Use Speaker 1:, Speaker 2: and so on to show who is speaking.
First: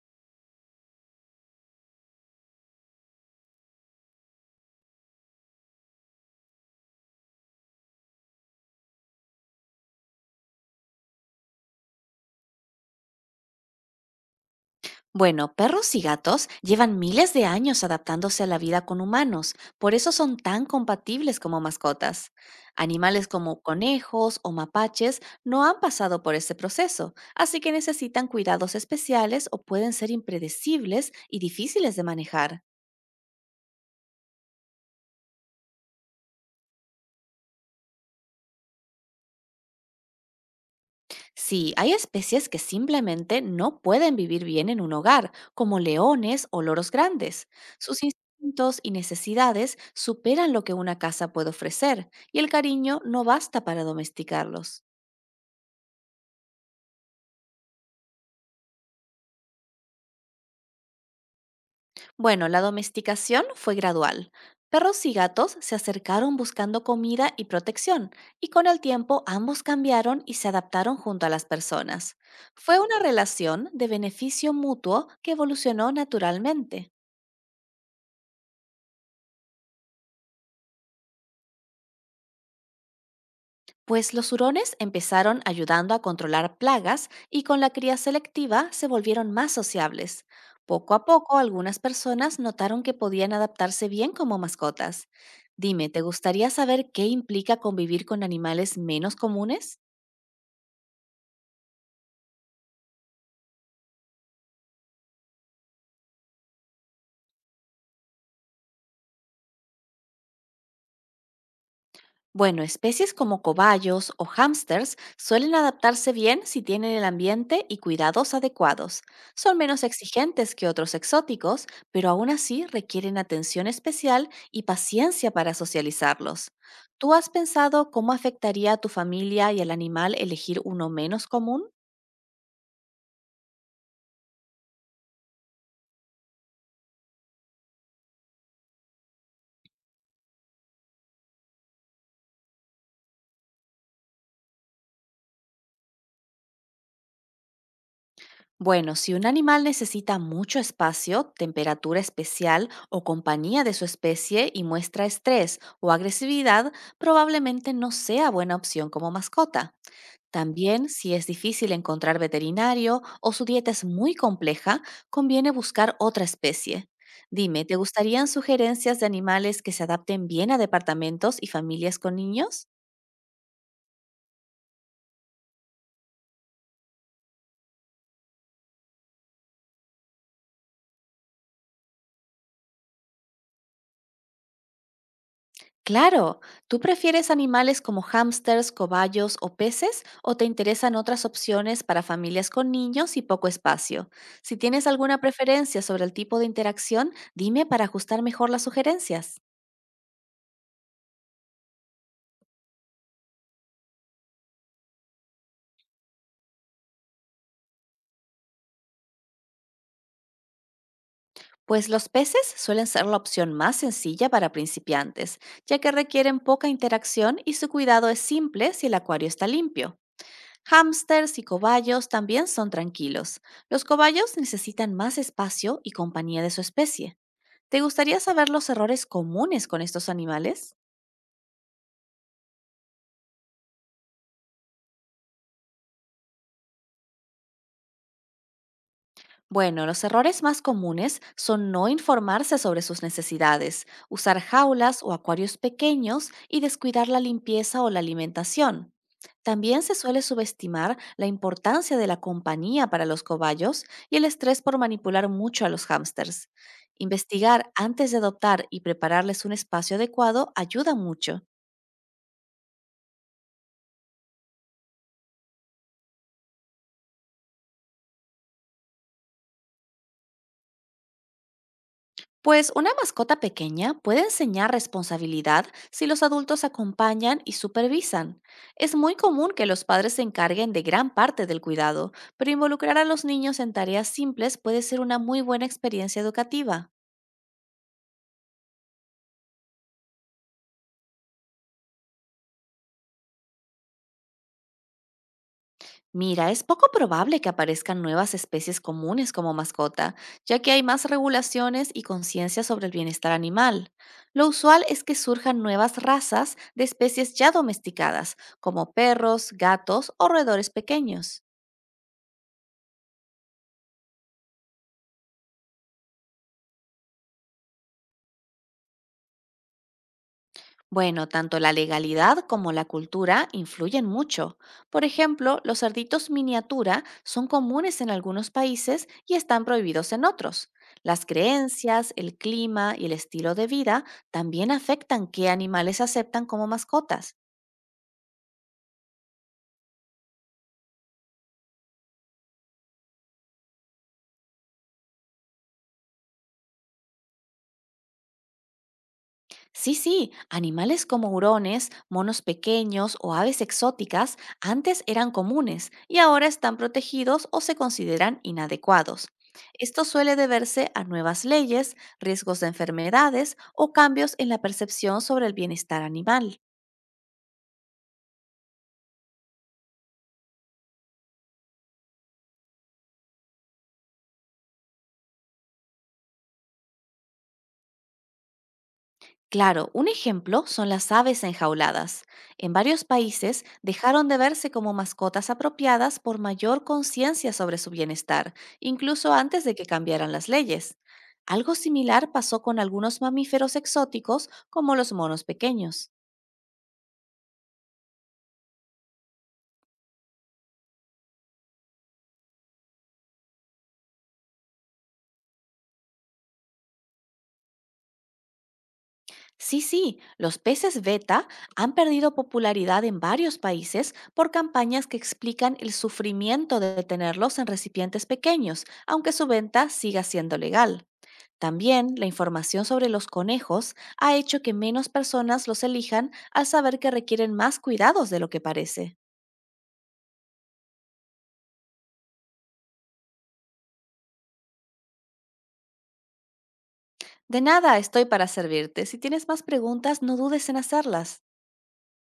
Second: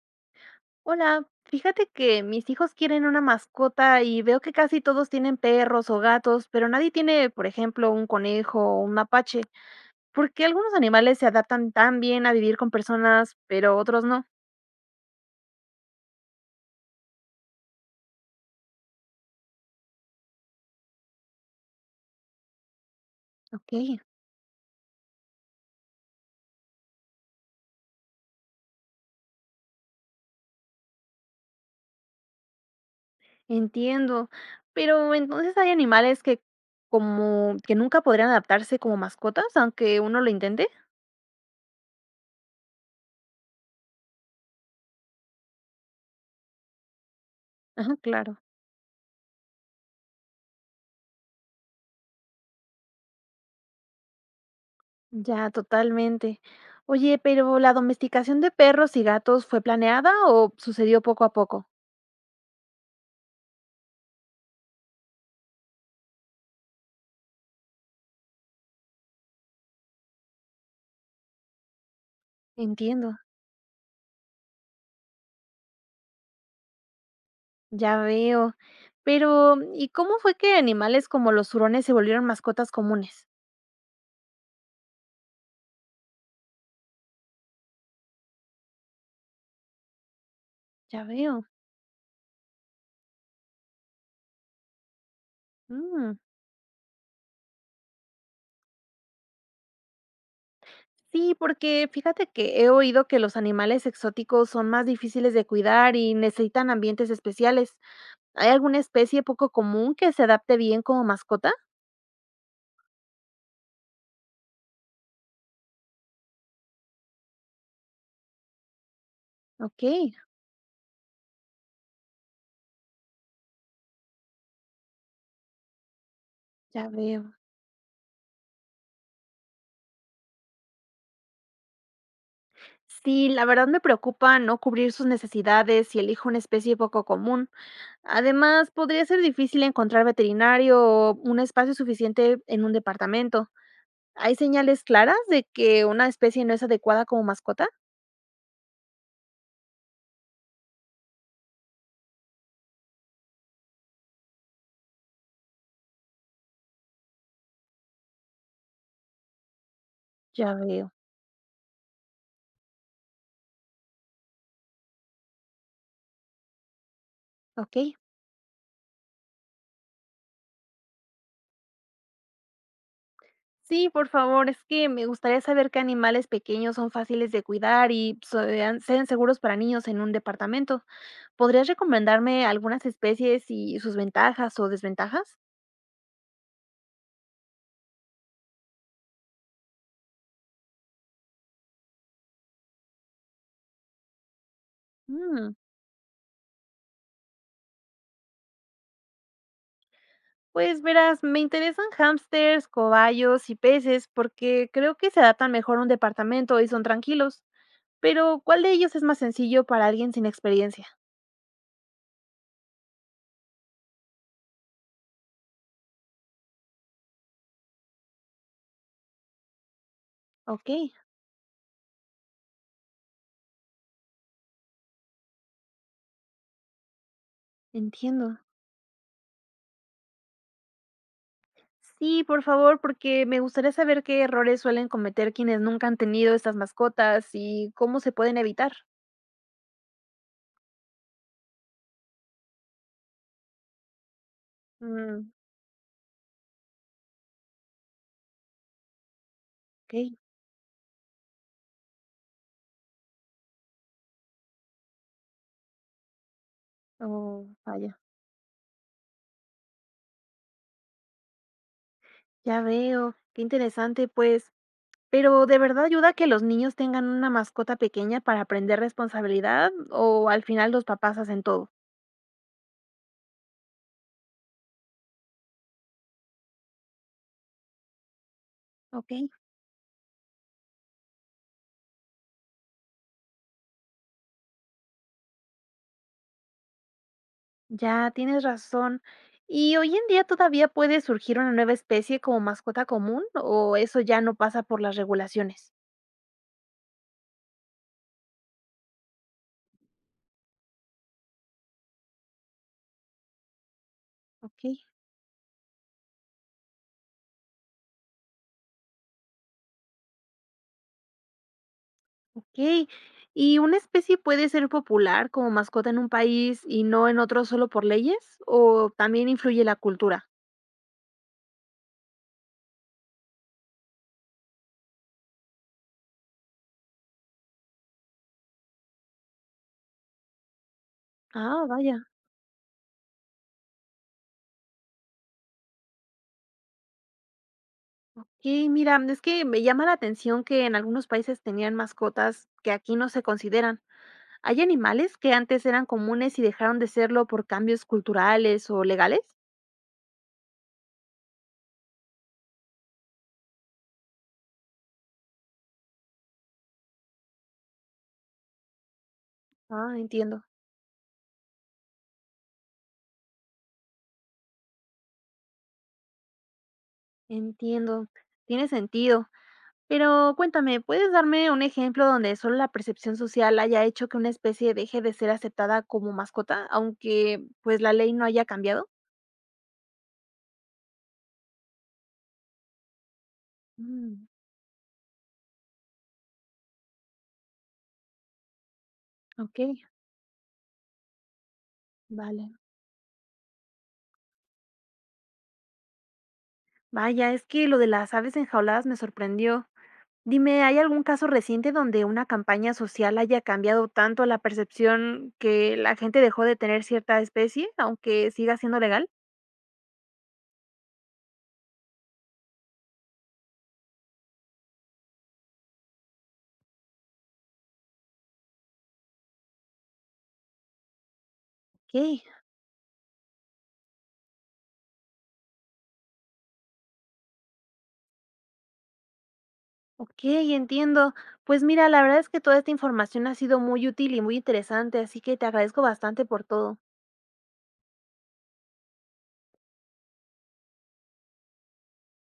Speaker 1: Hola, fíjate que mis hijos quieren una mascota y veo que casi todos tienen perros o gatos, pero nadie tiene, por ejemplo, un conejo o un mapache. ¿Por qué algunos animales se adaptan tan bien a vivir con personas, pero otros no?
Speaker 2: Bueno, perros y gatos llevan miles de años adaptándose a la vida con humanos, por eso son tan compatibles como mascotas. Animales como
Speaker 1: Ok,
Speaker 2: conejos o mapaches no han pasado por ese proceso, así que necesitan cuidados especiales o pueden ser impredecibles y difíciles de manejar.
Speaker 1: entiendo. Pero entonces hay animales que como que nunca podrían adaptarse como mascotas, aunque uno lo intente.
Speaker 2: Sí, hay especies que simplemente no pueden vivir bien en un hogar, como leones o loros grandes.
Speaker 1: Ajá,
Speaker 2: Sus
Speaker 1: claro.
Speaker 2: instintos y necesidades superan lo que una casa puede ofrecer, y el cariño no basta para domesticarlos.
Speaker 1: Ya, totalmente. Oye, pero ¿la domesticación de perros y gatos fue planeada o sucedió poco a poco?
Speaker 2: Bueno, la domesticación fue gradual. Perros y gatos se acercaron buscando comida y protección, y con el tiempo ambos cambiaron y se adaptaron junto a las personas. Fue una
Speaker 1: Entiendo.
Speaker 2: relación de beneficio mutuo que evolucionó naturalmente.
Speaker 1: Ya veo. Pero, ¿y cómo fue que animales como los hurones se volvieron mascotas comunes?
Speaker 2: Pues los hurones empezaron ayudando a controlar plagas y con la cría selectiva se volvieron más sociables. Poco
Speaker 1: Ya
Speaker 2: a poco
Speaker 1: veo.
Speaker 2: algunas personas notaron que podían adaptarse bien como mascotas. Dime, ¿te
Speaker 1: Mm.
Speaker 2: gustaría saber qué implica convivir con animales menos comunes?
Speaker 1: Sí, porque fíjate que he oído que los animales exóticos son más difíciles de cuidar y necesitan ambientes especiales. ¿Hay alguna especie poco común que se adapte bien como mascota?
Speaker 2: Bueno, especies como cobayos o hámsters suelen adaptarse bien si tienen el ambiente y cuidados adecuados. Son menos
Speaker 1: Ok,
Speaker 2: exigentes que otros exóticos, pero aún así requieren atención especial y paciencia para socializarlos.
Speaker 1: ya
Speaker 2: ¿Tú has
Speaker 1: veo.
Speaker 2: pensado cómo afectaría a tu familia y al animal elegir uno menos común?
Speaker 1: Sí, la verdad me preocupa no cubrir sus necesidades si elijo una especie poco común. Además, podría ser difícil encontrar veterinario o un espacio suficiente en un departamento. ¿Hay señales claras de que una especie no es adecuada como mascota?
Speaker 2: Bueno, si un animal necesita mucho espacio, temperatura especial o compañía de su especie y muestra estrés o agresividad, probablemente no sea buena opción como mascota.
Speaker 1: Ya
Speaker 2: También,
Speaker 1: veo.
Speaker 2: si es difícil encontrar veterinario o su dieta es muy compleja, conviene buscar otra especie. Dime, ¿te
Speaker 1: Ok.
Speaker 2: gustarían sugerencias de animales que se adapten bien a departamentos y familias con niños?
Speaker 1: Sí, por favor, es que me gustaría saber qué animales pequeños son fáciles de cuidar y sean seguros para niños en un departamento. ¿Podrías recomendarme algunas especies y sus ventajas o desventajas?
Speaker 2: Claro, ¿tú prefieres animales como hámsters, cobayos o peces o te interesan otras opciones para familias con niños y poco espacio? Si tienes alguna
Speaker 1: Mm,
Speaker 2: preferencia sobre el tipo de interacción, dime para ajustar mejor las sugerencias.
Speaker 1: Pues verás, me interesan hámsters, cobayos y peces porque creo que se adaptan mejor a un departamento y son tranquilos. Pero, ¿cuál de ellos es más sencillo para alguien sin experiencia?
Speaker 2: Pues los peces suelen ser la opción más sencilla para principiantes, ya que requieren poca interacción y su cuidado es simple si el acuario está limpio.
Speaker 1: Ok,
Speaker 2: Hámsters y cobayos también son tranquilos. Los cobayos necesitan más espacio y compañía de su especie. ¿Te gustaría
Speaker 1: entiendo.
Speaker 2: saber los errores comunes con estos animales?
Speaker 1: Sí, por favor, porque me gustaría saber qué errores suelen cometer quienes nunca han tenido estas mascotas y cómo se pueden evitar.
Speaker 2: Bueno, los errores más comunes son no informarse sobre sus necesidades, usar jaulas o
Speaker 1: Mm.
Speaker 2: acuarios pequeños y descuidar la limpieza o la alimentación. También
Speaker 1: Ok.
Speaker 2: se suele subestimar la importancia de la compañía para los cobayos y el estrés por manipular mucho a los hámsters.
Speaker 1: Oh,
Speaker 2: Investigar
Speaker 1: vaya,
Speaker 2: antes de adoptar y prepararles un espacio adecuado ayuda mucho.
Speaker 1: ya veo, qué interesante, pues. Pero ¿de verdad ayuda que los niños tengan una mascota pequeña para aprender responsabilidad o al final los papás hacen todo?
Speaker 2: Pues una mascota pequeña puede enseñar responsabilidad si los adultos acompañan y supervisan. Es
Speaker 1: Ok,
Speaker 2: muy común que los padres se encarguen de gran parte del cuidado, pero involucrar a los niños en tareas simples puede ser una muy buena experiencia educativa.
Speaker 1: ya tienes razón. ¿Y hoy en día todavía puede surgir una nueva especie como mascota común o eso ya no pasa por las regulaciones?
Speaker 2: Mira, es poco probable que aparezcan nuevas especies comunes como mascota, ya que hay más regulaciones y conciencia sobre el bienestar animal. Lo usual
Speaker 1: Ok.
Speaker 2: es que surjan nuevas razas de especies ya domesticadas, como perros, gatos o roedores pequeños.
Speaker 1: Okey. ¿Y una especie puede ser popular como mascota en un país y no en otro solo por leyes, o también influye la cultura?
Speaker 2: Bueno, tanto la legalidad como la cultura influyen mucho. Por ejemplo, los cerditos miniatura son comunes en algunos países y están prohibidos en otros. Las
Speaker 1: Ah, vaya.
Speaker 2: creencias, el clima y el estilo de vida también afectan qué animales aceptan como mascotas.
Speaker 1: Okey, mira, es que me llama la atención que en algunos países tenían mascotas que aquí no se consideran. ¿Hay animales que antes eran comunes y dejaron de serlo por cambios culturales o legales?
Speaker 2: Sí, sí, animales como hurones, monos pequeños o aves exóticas antes eran comunes y ahora están protegidos o se consideran inadecuados.
Speaker 1: Ah,
Speaker 2: Esto suele
Speaker 1: entiendo,
Speaker 2: deberse a nuevas leyes, riesgos de enfermedades o cambios en la percepción sobre el bienestar animal.
Speaker 1: entiendo. Tiene sentido. Pero cuéntame, ¿puedes darme un ejemplo donde solo la percepción social haya hecho que una especie deje de ser aceptada como mascota, aunque pues la ley no haya cambiado?
Speaker 2: Claro, un ejemplo son las aves enjauladas. En varios países dejaron
Speaker 1: Mm.
Speaker 2: de verse como mascotas apropiadas por mayor conciencia sobre su bienestar, incluso
Speaker 1: Ok.
Speaker 2: antes de que cambiaran las leyes. Algo similar
Speaker 1: Vale.
Speaker 2: pasó con algunos mamíferos exóticos como los monos pequeños.
Speaker 1: Vaya, es que lo de las aves enjauladas me sorprendió. Dime, ¿hay algún caso reciente donde una campaña social haya cambiado tanto la percepción que la gente dejó de tener cierta especie, aunque siga siendo legal?
Speaker 2: Sí, sí, los peces beta han perdido popularidad en varios países por campañas que explican el sufrimiento de tenerlos en recipientes pequeños, aunque su venta siga siendo legal. También
Speaker 1: Ok.
Speaker 2: la información sobre los conejos ha hecho que menos personas los elijan al saber que requieren más cuidados de lo que parece.
Speaker 1: Ok, entiendo. Pues mira, la verdad es que toda esta información ha sido muy útil y muy interesante, así que te agradezco bastante por todo.
Speaker 2: De nada, estoy para servirte. Si tienes más preguntas, no dudes en hacerlas.